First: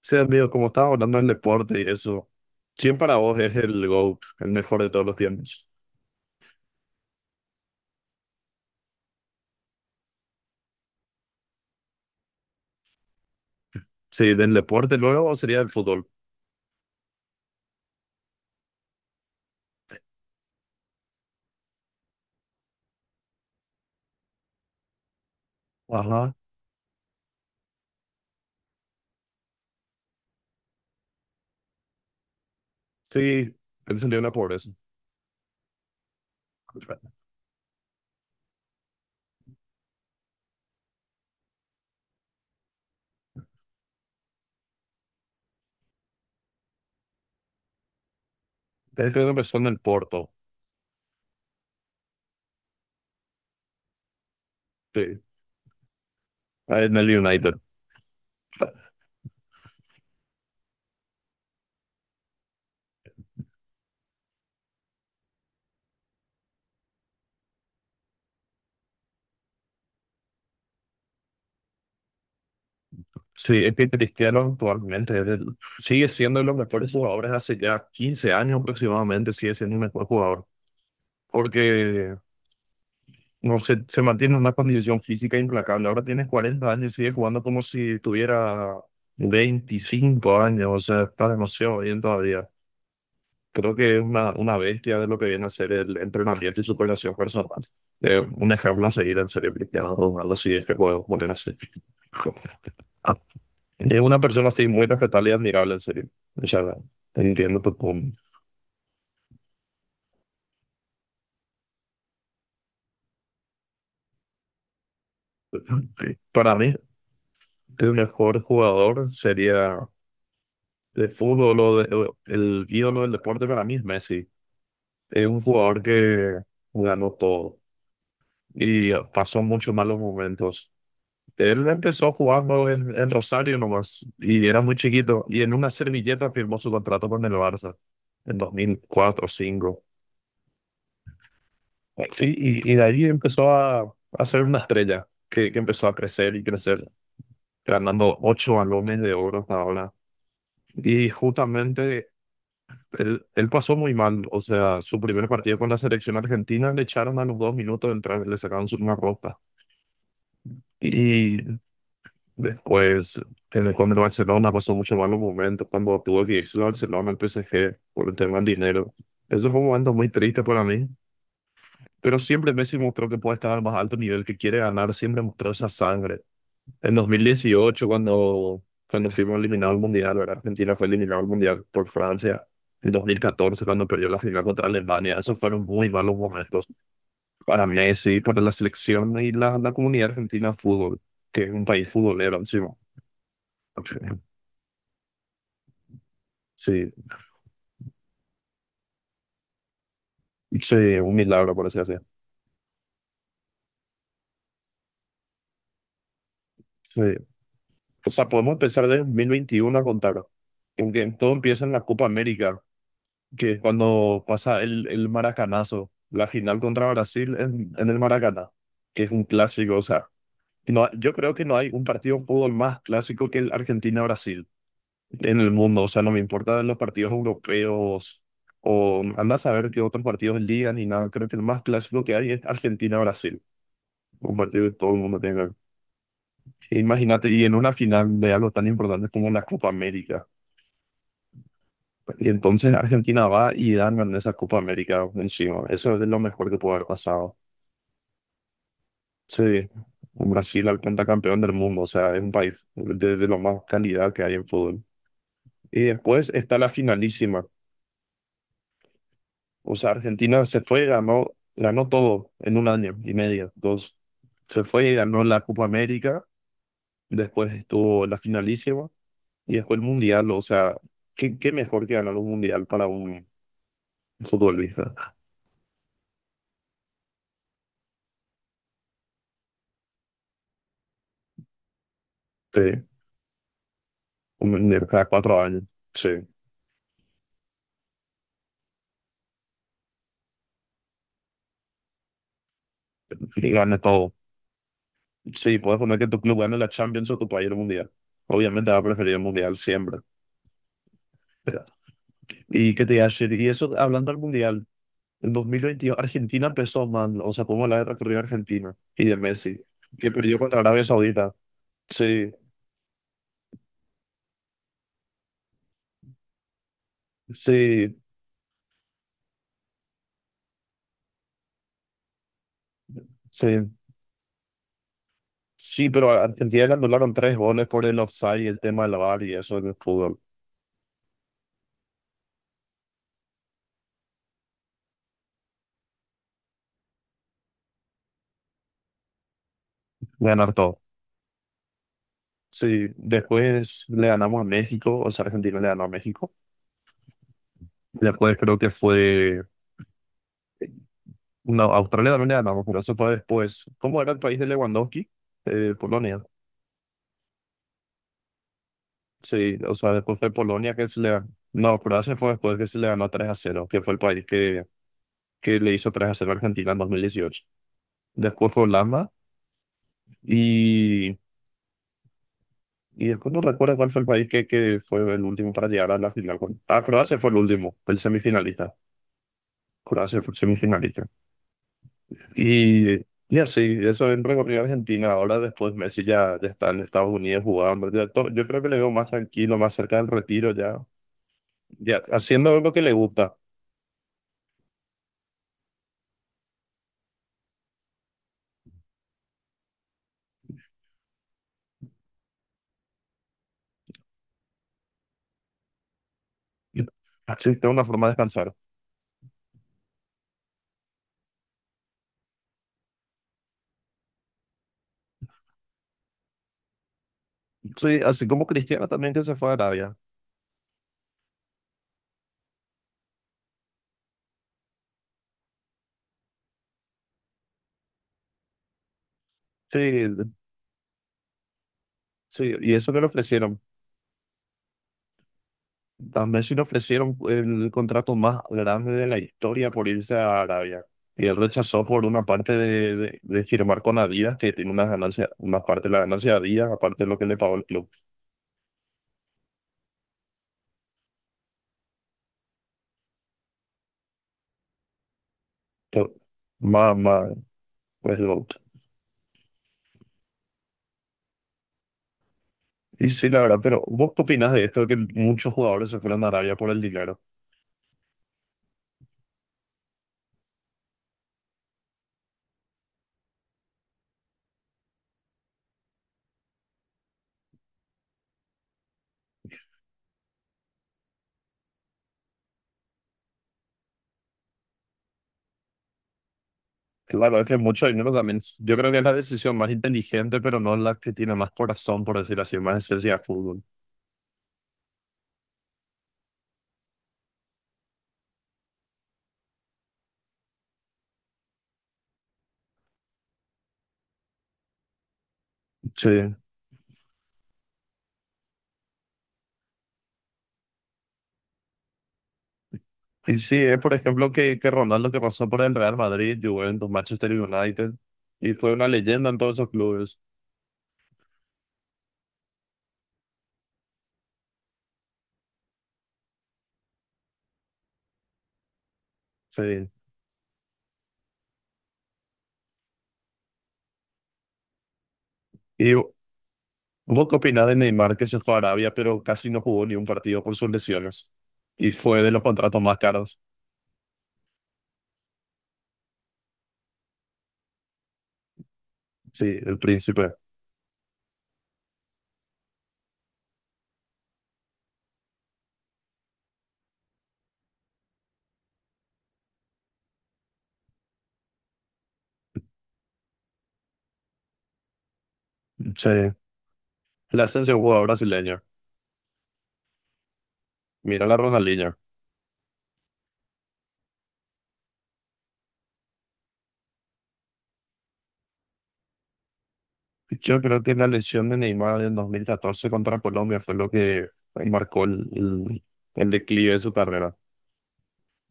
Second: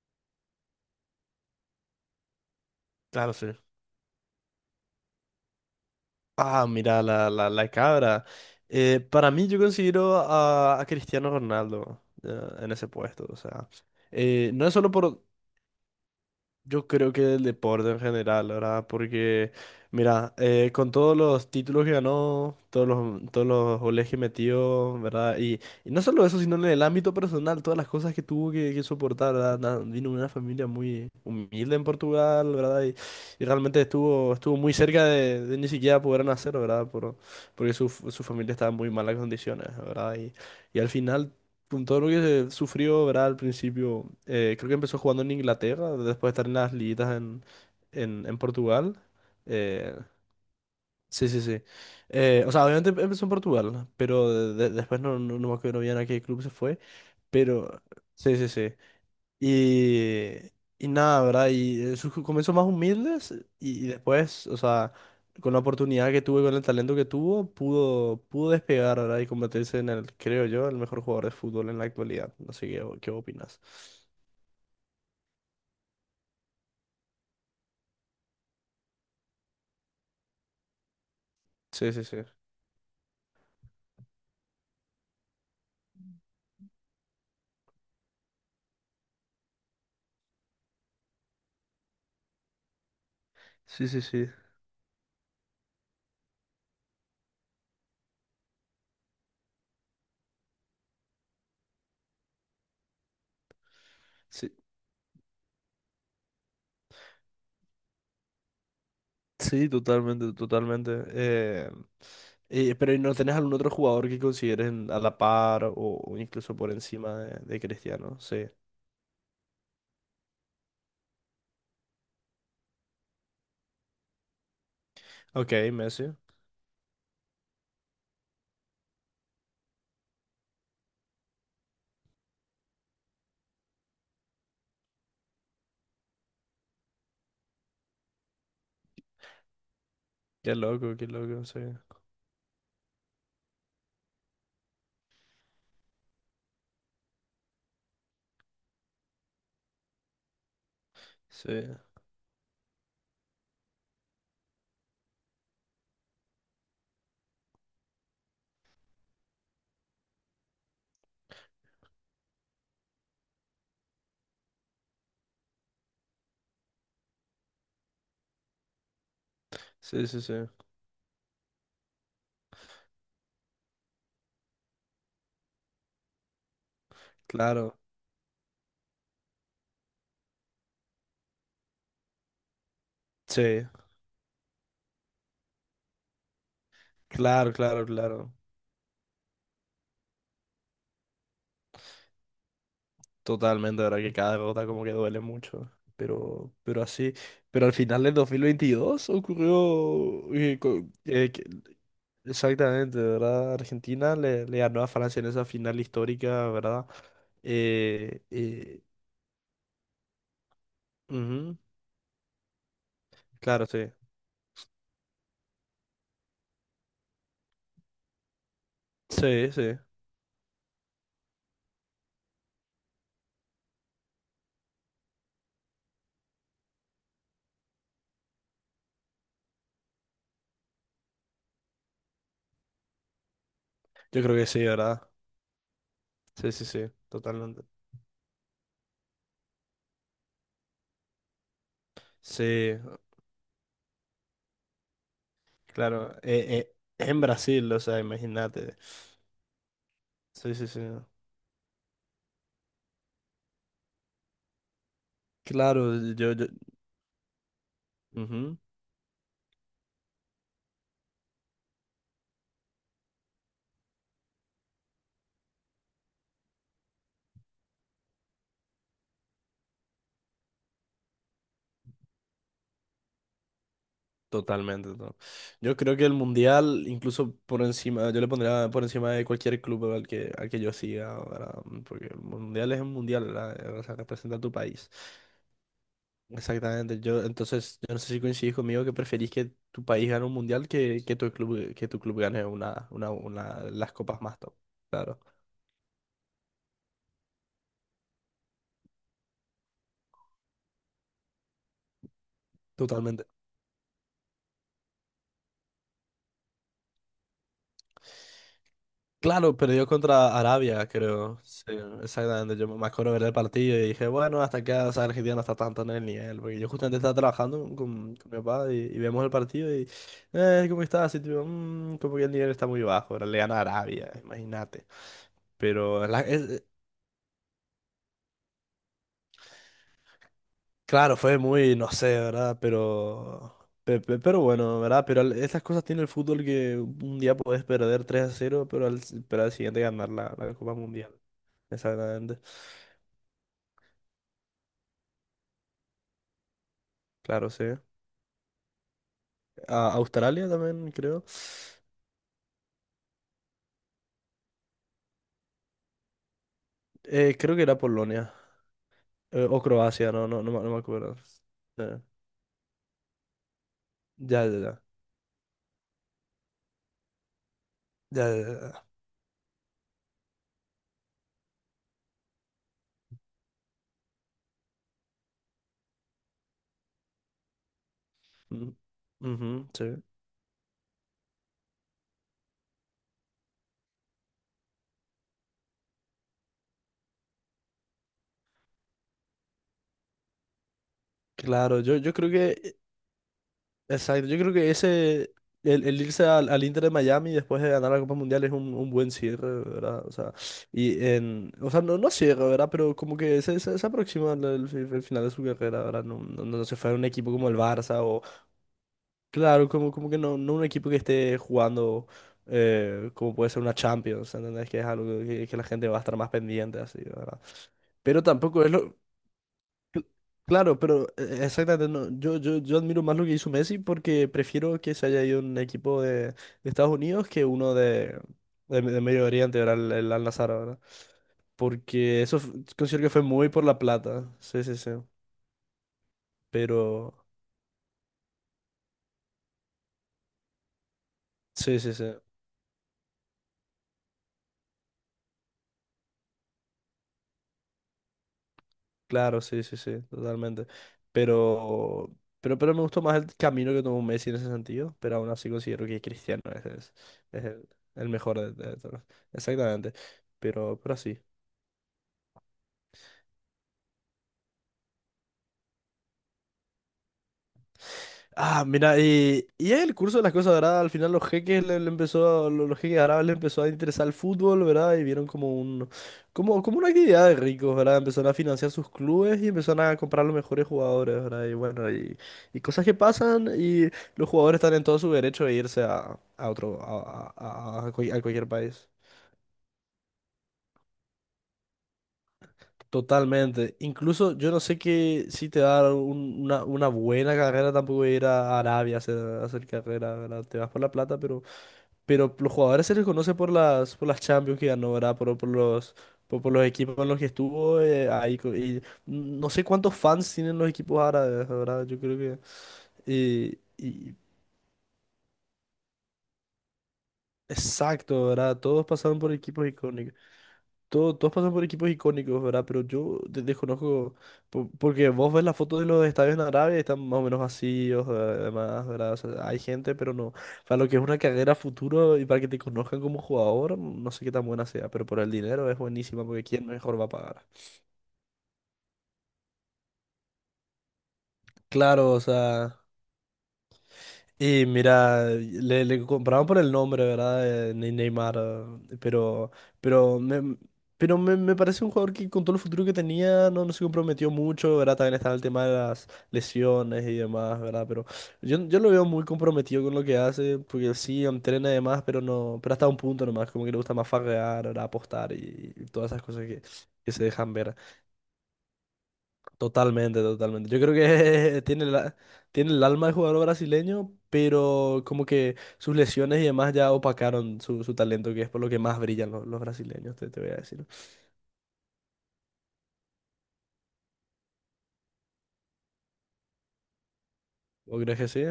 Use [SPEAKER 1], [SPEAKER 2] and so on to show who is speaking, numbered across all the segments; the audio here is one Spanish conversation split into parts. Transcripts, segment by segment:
[SPEAKER 1] Sí, amigo, como estaba hablando del deporte y eso, ¿quién para
[SPEAKER 2] Claro,
[SPEAKER 1] vos
[SPEAKER 2] sí.
[SPEAKER 1] es el GOAT, el mejor de todos los tiempos?
[SPEAKER 2] Mira, la cabra. Para mí, yo considero a Cristiano Ronaldo en ese puesto. O sea,
[SPEAKER 1] Sí, del
[SPEAKER 2] no es solo
[SPEAKER 1] deporte
[SPEAKER 2] por...
[SPEAKER 1] luego sería el fútbol.
[SPEAKER 2] Yo creo que del deporte en general, ¿verdad? Mira, con todos los títulos que ganó, todos los goles que metió, ¿verdad? Y no solo
[SPEAKER 1] Ajá.
[SPEAKER 2] eso, sino en el ámbito personal, todas las cosas que que soportar, ¿verdad? Vino de una familia muy humilde en Portugal, ¿verdad?
[SPEAKER 1] Sí,
[SPEAKER 2] Y realmente
[SPEAKER 1] él salió de la
[SPEAKER 2] estuvo
[SPEAKER 1] pobreza.
[SPEAKER 2] muy cerca de ni siquiera poder nacer,
[SPEAKER 1] Él
[SPEAKER 2] ¿verdad? Porque su familia estaba en muy malas condiciones, ¿verdad? Y al final con todo lo que se sufrió, ¿verdad? Al principio, creo que empezó jugando en Inglaterra, después de estar en las liguitas en Portugal.
[SPEAKER 1] creo que empezó en el
[SPEAKER 2] Eh,
[SPEAKER 1] Porto,
[SPEAKER 2] sí, sí, sí. O sea, obviamente empezó en Portugal, pero después
[SPEAKER 1] sí,
[SPEAKER 2] no me acuerdo bien a qué club se fue.
[SPEAKER 1] en el United.
[SPEAKER 2] Pero, sí, sí, sí. Y, y nada, ¿verdad? Y sus comienzos más humildes y después, o sea, con la oportunidad que tuvo y con el talento que tuvo, pudo despegar, ¿verdad? Y convertirse en el, creo yo, el mejor jugador de fútbol en la actualidad. No sé qué, qué opinas.
[SPEAKER 1] Sí, es que Cristiano actualmente es el- sigue siendo uno de los mejores jugadores hace ya 15 años aproximadamente, sigue siendo el mejor jugador.
[SPEAKER 2] Sí, sí,
[SPEAKER 1] Porque
[SPEAKER 2] sí.
[SPEAKER 1] no se, se mantiene en una condición física implacable. Ahora tienes 40 años y sigue jugando como si tuviera 25 años, o sea, está demasiado bien todavía. Creo
[SPEAKER 2] Sí,
[SPEAKER 1] que
[SPEAKER 2] sí,
[SPEAKER 1] es
[SPEAKER 2] sí.
[SPEAKER 1] una bestia de lo que viene a ser el entrenamiento y su relación personal. Un ejemplo a seguir en serio, Cristiano Ronaldo, si es que puedo poner así. Ah, es una persona
[SPEAKER 2] Sí,
[SPEAKER 1] así muy respetable y admirable, en serio. O sea, entiendo tu punto.
[SPEAKER 2] sí, totalmente, totalmente. Pero ¿y no tenés algún otro jugador que consideres a la par
[SPEAKER 1] Sí.
[SPEAKER 2] o
[SPEAKER 1] Para
[SPEAKER 2] incluso por
[SPEAKER 1] mí,
[SPEAKER 2] encima de
[SPEAKER 1] el
[SPEAKER 2] Cristiano?
[SPEAKER 1] mejor
[SPEAKER 2] Sí.
[SPEAKER 1] jugador sería de fútbol o de- o el ídolo del deporte para mí es Messi. Es un
[SPEAKER 2] Ok,
[SPEAKER 1] jugador
[SPEAKER 2] Messi.
[SPEAKER 1] que ganó todo y pasó muchos malos momentos. Él empezó jugando en Rosario nomás y era muy chiquito y en una servilleta firmó su contrato con el Barça en 2004 o 2005.
[SPEAKER 2] Qué loco, sí.
[SPEAKER 1] Y de ahí empezó a ser una estrella que empezó a crecer y crecer, ganando 8 balones de oro hasta ahora. Y
[SPEAKER 2] Sí.
[SPEAKER 1] justamente él, él pasó muy mal, o sea, su primer partido con la selección argentina le echaron a los 2 minutos de entrar, le sacaron su- una ropa. Y después, en el, con el Barcelona pasó muchos malos momentos cuando tuvo que irse al Barcelona, al PSG, por el tema del dinero. Eso fue un momento
[SPEAKER 2] Sí,
[SPEAKER 1] muy
[SPEAKER 2] sí, sí.
[SPEAKER 1] triste para mí, pero siempre Messi mostró que puede estar al más alto nivel, que quiere ganar, siempre mostró esa sangre. En
[SPEAKER 2] Claro.
[SPEAKER 1] 2018, cuando fuimos eliminados al Mundial, ¿verdad? Argentina fue eliminado al Mundial por Francia. En 2014,
[SPEAKER 2] Sí.
[SPEAKER 1] cuando perdió la final contra Alemania, esos fueron muy malos momentos
[SPEAKER 2] Claro,
[SPEAKER 1] para
[SPEAKER 2] claro,
[SPEAKER 1] Messi,
[SPEAKER 2] claro.
[SPEAKER 1] para la selección y la comunidad argentina de fútbol, que es un país futbolero encima.
[SPEAKER 2] Totalmente, de ¿verdad? Que cada gota como que duele mucho. Pero
[SPEAKER 1] Sí,
[SPEAKER 2] así. Pero al final del 2022 ocurrió.
[SPEAKER 1] sí, un milagro, por así decirlo.
[SPEAKER 2] Exactamente, ¿verdad? Argentina le ganó a Francia en esa final histórica, ¿verdad?
[SPEAKER 1] Sí. O
[SPEAKER 2] Eh,
[SPEAKER 1] sea, podemos
[SPEAKER 2] eh,
[SPEAKER 1] empezar de 2021 a contar, porque todo
[SPEAKER 2] ujú,
[SPEAKER 1] empieza en la Copa América, que
[SPEAKER 2] claro, sí.
[SPEAKER 1] cuando pasa el maracanazo, la final contra Brasil en el Maracaná, que es un
[SPEAKER 2] Sí,
[SPEAKER 1] clásico,
[SPEAKER 2] sí.
[SPEAKER 1] o sea, no, yo creo que no hay un partido de fútbol más clásico que el Argentina-Brasil en el mundo, o sea, no me importa los partidos europeos o anda a saber qué otros partidos ligan ni nada, creo que el más clásico que hay es Argentina-Brasil,
[SPEAKER 2] Yo
[SPEAKER 1] un
[SPEAKER 2] creo que sí,
[SPEAKER 1] partido que todo el
[SPEAKER 2] ¿verdad?
[SPEAKER 1] mundo tiene que ver.
[SPEAKER 2] Sí, sí, sí.
[SPEAKER 1] Imagínate, y en
[SPEAKER 2] Totalmente.
[SPEAKER 1] una final de algo tan importante como la Copa América. Y entonces
[SPEAKER 2] Sí,
[SPEAKER 1] Argentina va y ganan esa Copa América encima. Eso es
[SPEAKER 2] claro.
[SPEAKER 1] lo mejor que pudo haber
[SPEAKER 2] En
[SPEAKER 1] pasado.
[SPEAKER 2] Brasil, o sea, imagínate.
[SPEAKER 1] Sí,
[SPEAKER 2] Sí, sí,
[SPEAKER 1] Brasil al
[SPEAKER 2] sí.
[SPEAKER 1] pentacampeón del mundo, o sea, es un país de lo más calidad que hay en fútbol. Y
[SPEAKER 2] Claro,
[SPEAKER 1] después
[SPEAKER 2] yo,
[SPEAKER 1] está la finalísima.
[SPEAKER 2] ujú,
[SPEAKER 1] O sea, Argentina se fue y ganó, ganó todo en un año y medio, dos. Se fue y ganó la Copa América, después estuvo la finalísima y después el Mundial. O sea, ¿qué, qué mejor que ganar un Mundial para un futbolista?
[SPEAKER 2] totalmente. Yo creo que el Mundial, incluso por encima, yo le pondría por encima de cualquier club al que yo siga, ¿verdad? Porque el
[SPEAKER 1] Sí,
[SPEAKER 2] Mundial es un Mundial, ¿verdad? O sea, representa a tu
[SPEAKER 1] un, de
[SPEAKER 2] país.
[SPEAKER 1] cada 4 años. Sí,
[SPEAKER 2] Exactamente. Yo, entonces, yo no sé si coincidís conmigo que preferís que tu país gane un Mundial que tu club gane
[SPEAKER 1] que
[SPEAKER 2] una,
[SPEAKER 1] gane
[SPEAKER 2] las
[SPEAKER 1] todo.
[SPEAKER 2] copas más top. Claro,
[SPEAKER 1] Sí, puedes poner que tu club gane la Champions o tu país el Mundial. Obviamente va a preferir el Mundial siempre. Y que te iba a
[SPEAKER 2] totalmente.
[SPEAKER 1] decir y eso hablando del Mundial, en 2022 Argentina empezó man o sea, como la guerra que dio Argentina y de
[SPEAKER 2] Claro,
[SPEAKER 1] Messi,
[SPEAKER 2] perdió
[SPEAKER 1] que
[SPEAKER 2] contra
[SPEAKER 1] perdió contra Arabia
[SPEAKER 2] Arabia,
[SPEAKER 1] Saudita.
[SPEAKER 2] creo. Sí,
[SPEAKER 1] Sí,
[SPEAKER 2] exactamente. Yo me acuerdo ver el partido y dije, bueno, hasta acá, o sea, Argentina no está tanto en el nivel. Porque yo justamente estaba trabajando
[SPEAKER 1] sí,
[SPEAKER 2] con mi papá y vemos el partido ¿cómo está? Así, tipo, como que el nivel está muy bajo. Ahora le
[SPEAKER 1] sí.
[SPEAKER 2] gana a Arabia, imagínate".
[SPEAKER 1] Sí,
[SPEAKER 2] Pero,
[SPEAKER 1] pero
[SPEAKER 2] la-
[SPEAKER 1] a
[SPEAKER 2] es-
[SPEAKER 1] Argentina le anularon 3 goles por el offside y el tema del VAR y eso en el fútbol.
[SPEAKER 2] claro, fue muy, no sé, ¿verdad? Pero, pero bueno, ¿verdad? Esas cosas tiene el fútbol que un día puedes perder 3 a cero, pero al siguiente ganar
[SPEAKER 1] Ganar
[SPEAKER 2] la Copa
[SPEAKER 1] todo.
[SPEAKER 2] Mundial. Exactamente.
[SPEAKER 1] Sí, después le ganamos a México, o sea, Argentina le ganó a México.
[SPEAKER 2] Claro, sí.
[SPEAKER 1] Después creo que fue
[SPEAKER 2] A Australia también, creo.
[SPEAKER 1] no, Australia también le ganamos, pero eso fue después. ¿Cómo era el país de Lewandowski? Polonia.
[SPEAKER 2] Creo que era Polonia.
[SPEAKER 1] Sí,
[SPEAKER 2] O
[SPEAKER 1] o sea,
[SPEAKER 2] Croacia,
[SPEAKER 1] después fue
[SPEAKER 2] no
[SPEAKER 1] Polonia
[SPEAKER 2] me
[SPEAKER 1] que se le
[SPEAKER 2] acuerdo.
[SPEAKER 1] ganó. No,
[SPEAKER 2] Eh,
[SPEAKER 1] Croacia fue después que se le ganó 3-0, que fue el país
[SPEAKER 2] ya, ya,
[SPEAKER 1] que,
[SPEAKER 2] ya.
[SPEAKER 1] que le hizo 3-0 a Argentina en 2018.
[SPEAKER 2] Ya, ya,
[SPEAKER 1] Después fue
[SPEAKER 2] ya.
[SPEAKER 1] Holanda y, y después no recuerdo cuál fue el país que fue el último para llegar a la final. Ah, Croacia fue el último, el semifinalista.
[SPEAKER 2] Mm, ujú, sí.
[SPEAKER 1] Croacia fue el semifinalista. Y, y así, eso en Recopa Argentina. Ahora después Messi ya, ya está en Estados Unidos jugando, ya to- yo creo que le veo más tranquilo, más cerca del retiro ya,
[SPEAKER 2] Claro,
[SPEAKER 1] ya
[SPEAKER 2] yo creo que.
[SPEAKER 1] haciendo lo que le gusta.
[SPEAKER 2] Exacto, yo creo que ese. El irse al Inter de Miami después de ganar la Copa Mundial es un buen cierre, ¿verdad? O sea, o sea, no, no cierre, ¿verdad? Pero como que se aproxima al al final de su carrera, ¿verdad? No, no se fue a un equipo como el
[SPEAKER 1] Así tengo una
[SPEAKER 2] Barça.
[SPEAKER 1] forma de descansar.
[SPEAKER 2] Claro, como que no, no un equipo que esté jugando como puede ser una Champions, ¿entendés? Que es algo que la gente va a estar más pendiente, así, ¿verdad?
[SPEAKER 1] Sí,
[SPEAKER 2] Pero
[SPEAKER 1] así como
[SPEAKER 2] tampoco es
[SPEAKER 1] Cristiano
[SPEAKER 2] lo...
[SPEAKER 1] también que se fue a Arabia.
[SPEAKER 2] cl- Claro, pero exactamente, no, yo admiro más lo que hizo Messi porque prefiero que se haya ido un equipo de Estados Unidos que uno de Medio Oriente, ¿verdad?
[SPEAKER 1] Sí,
[SPEAKER 2] El Al-Nassr, ¿verdad? Porque eso f-
[SPEAKER 1] sí, y eso que
[SPEAKER 2] considero
[SPEAKER 1] le
[SPEAKER 2] que fue muy
[SPEAKER 1] ofrecieron.
[SPEAKER 2] por la plata, sí, sí, sí.
[SPEAKER 1] A Messi le
[SPEAKER 2] Pero,
[SPEAKER 1] ofrecieron el contrato más grande de la historia por irse a Arabia. Y él
[SPEAKER 2] sí,
[SPEAKER 1] rechazó
[SPEAKER 2] sí,
[SPEAKER 1] por
[SPEAKER 2] sí.
[SPEAKER 1] una parte de firmar con Adidas, que tiene una ganancia, una parte de la ganancia de Adidas, aparte de lo que le pagó el club.
[SPEAKER 2] Claro, sí, sí, sí, totalmente. Pero, pero me gustó más el camino que tomó Messi en ese sentido, pero aún así considero que
[SPEAKER 1] To-
[SPEAKER 2] Cristiano es,
[SPEAKER 1] Más, más,
[SPEAKER 2] es el, el
[SPEAKER 1] pues el
[SPEAKER 2] mejor
[SPEAKER 1] voto.
[SPEAKER 2] de todos. Exactamente. Pero sí.
[SPEAKER 1] Y sí, la verdad, pero ¿vos qué opinas de esto? Que muchos jugadores se fueron a Arabia por el dinero.
[SPEAKER 2] Mira, y el curso de las cosas, ¿verdad? Al final los jeques le empezó, los jeques árabes le empezó a interesar el fútbol, ¿verdad? Y vieron como como, como una actividad de ricos, ¿verdad? Empezaron a financiar sus clubes y empezaron a comprar los mejores jugadores, ¿verdad? Y bueno, y cosas que pasan y los jugadores están en todo su derecho de irse a otro,
[SPEAKER 1] Claro, es que mucho dinero
[SPEAKER 2] a
[SPEAKER 1] también.
[SPEAKER 2] cualquier
[SPEAKER 1] Yo
[SPEAKER 2] país.
[SPEAKER 1] creo que es la decisión más inteligente, pero no la que tiene más corazón, por decir así, más esencia de fútbol.
[SPEAKER 2] Totalmente. Incluso yo no sé que si te da una buena carrera, tampoco ir a Arabia a a hacer carrera, ¿verdad? Te vas por la plata, pero... Pero los jugadores se les conoce por las Champions que ganó, ¿verdad?
[SPEAKER 1] Sí.
[SPEAKER 2] Por los equipos en los que estuvo ahí. Y no sé cuántos fans tienen los equipos árabes, ¿verdad? Yo creo que...
[SPEAKER 1] Y sí,
[SPEAKER 2] Y,
[SPEAKER 1] es por
[SPEAKER 2] y-
[SPEAKER 1] ejemplo que Ronaldo que pasó por el Real Madrid, Juventus, Manchester United,
[SPEAKER 2] exacto,
[SPEAKER 1] y
[SPEAKER 2] ¿verdad?
[SPEAKER 1] fue
[SPEAKER 2] Todos
[SPEAKER 1] una
[SPEAKER 2] pasaron
[SPEAKER 1] leyenda
[SPEAKER 2] por
[SPEAKER 1] en todos
[SPEAKER 2] equipos
[SPEAKER 1] esos
[SPEAKER 2] icónicos.
[SPEAKER 1] clubes.
[SPEAKER 2] Todos pasan por equipos icónicos, ¿verdad? Pero yo desconozco, porque vos ves las fotos de los estadios en Arabia y están más o menos vacíos, además, ¿verdad? O sea, hay
[SPEAKER 1] Sí.
[SPEAKER 2] gente, pero no. Para lo que es una carrera futuro y para que te conozcan como jugador, no sé qué tan buena sea, pero por el dinero es
[SPEAKER 1] ¿Y
[SPEAKER 2] buenísima, porque ¿quién mejor va a
[SPEAKER 1] vos qué
[SPEAKER 2] pagar?
[SPEAKER 1] opinás de Neymar que se fue a Arabia, pero casi no jugó ni un partido por sus lesiones? Y
[SPEAKER 2] Claro, o
[SPEAKER 1] fue de los
[SPEAKER 2] sea...
[SPEAKER 1] contratos más caros.
[SPEAKER 2] Y mira, le compraban por el nombre, ¿verdad? Neymar,
[SPEAKER 1] Sí,
[SPEAKER 2] pero,
[SPEAKER 1] el
[SPEAKER 2] pero,
[SPEAKER 1] príncipe.
[SPEAKER 2] me, pero me parece un jugador que con todo el futuro que tenía no, no se comprometió mucho, ¿verdad? También estaba el tema de las lesiones y demás, ¿verdad? Pero yo lo veo muy comprometido con lo que hace, porque sí, entrena y demás, pero no, pero hasta un punto nomás, como que le gusta más farrear, ¿verdad? Apostar y
[SPEAKER 1] Sí.
[SPEAKER 2] todas esas cosas que se
[SPEAKER 1] La
[SPEAKER 2] dejan ver.
[SPEAKER 1] ascensión jugador brasileño.
[SPEAKER 2] Totalmente, totalmente. Yo creo
[SPEAKER 1] Mira la
[SPEAKER 2] que tiene
[SPEAKER 1] Ronaldinho.
[SPEAKER 2] la, tiene el alma de jugador brasileño, pero como que sus lesiones y demás ya opacaron su, su talento, que es por lo que más brillan los brasileños, te voy a
[SPEAKER 1] Yo creo
[SPEAKER 2] decir.
[SPEAKER 1] que la lesión de Neymar en 2014 contra Colombia fue lo que marcó el declive de su carrera.
[SPEAKER 2] ¿O crees que sí?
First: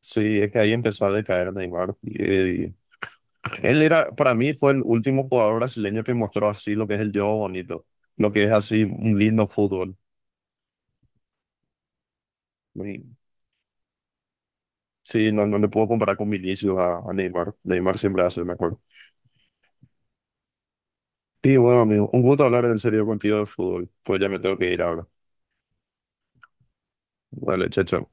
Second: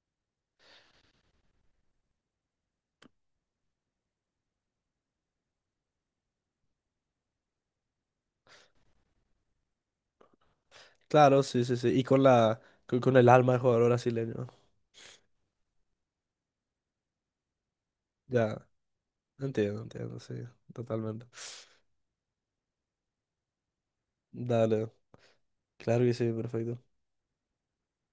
[SPEAKER 1] Sí, es que ahí empezó a decaer Neymar. Y él era, para mí, fue el último jugador brasileño que mostró así lo que es el juego bonito, lo que es así un lindo fútbol.
[SPEAKER 2] Claro, sí, sí, sí.
[SPEAKER 1] Y
[SPEAKER 2] Con el alma de jugador brasileño.
[SPEAKER 1] sí, no, no le puedo comparar con Vinicius a Neymar. Neymar siempre hace
[SPEAKER 2] Ya,
[SPEAKER 1] mejor.
[SPEAKER 2] entiendo, entiendo, sí, totalmente.
[SPEAKER 1] Sí, bueno, amigo, un gusto hablar en serio contigo de fútbol. Pues ya me tengo que ir
[SPEAKER 2] Dale,
[SPEAKER 1] ahora.
[SPEAKER 2] claro que sí, perfecto.
[SPEAKER 1] Dale, chacho.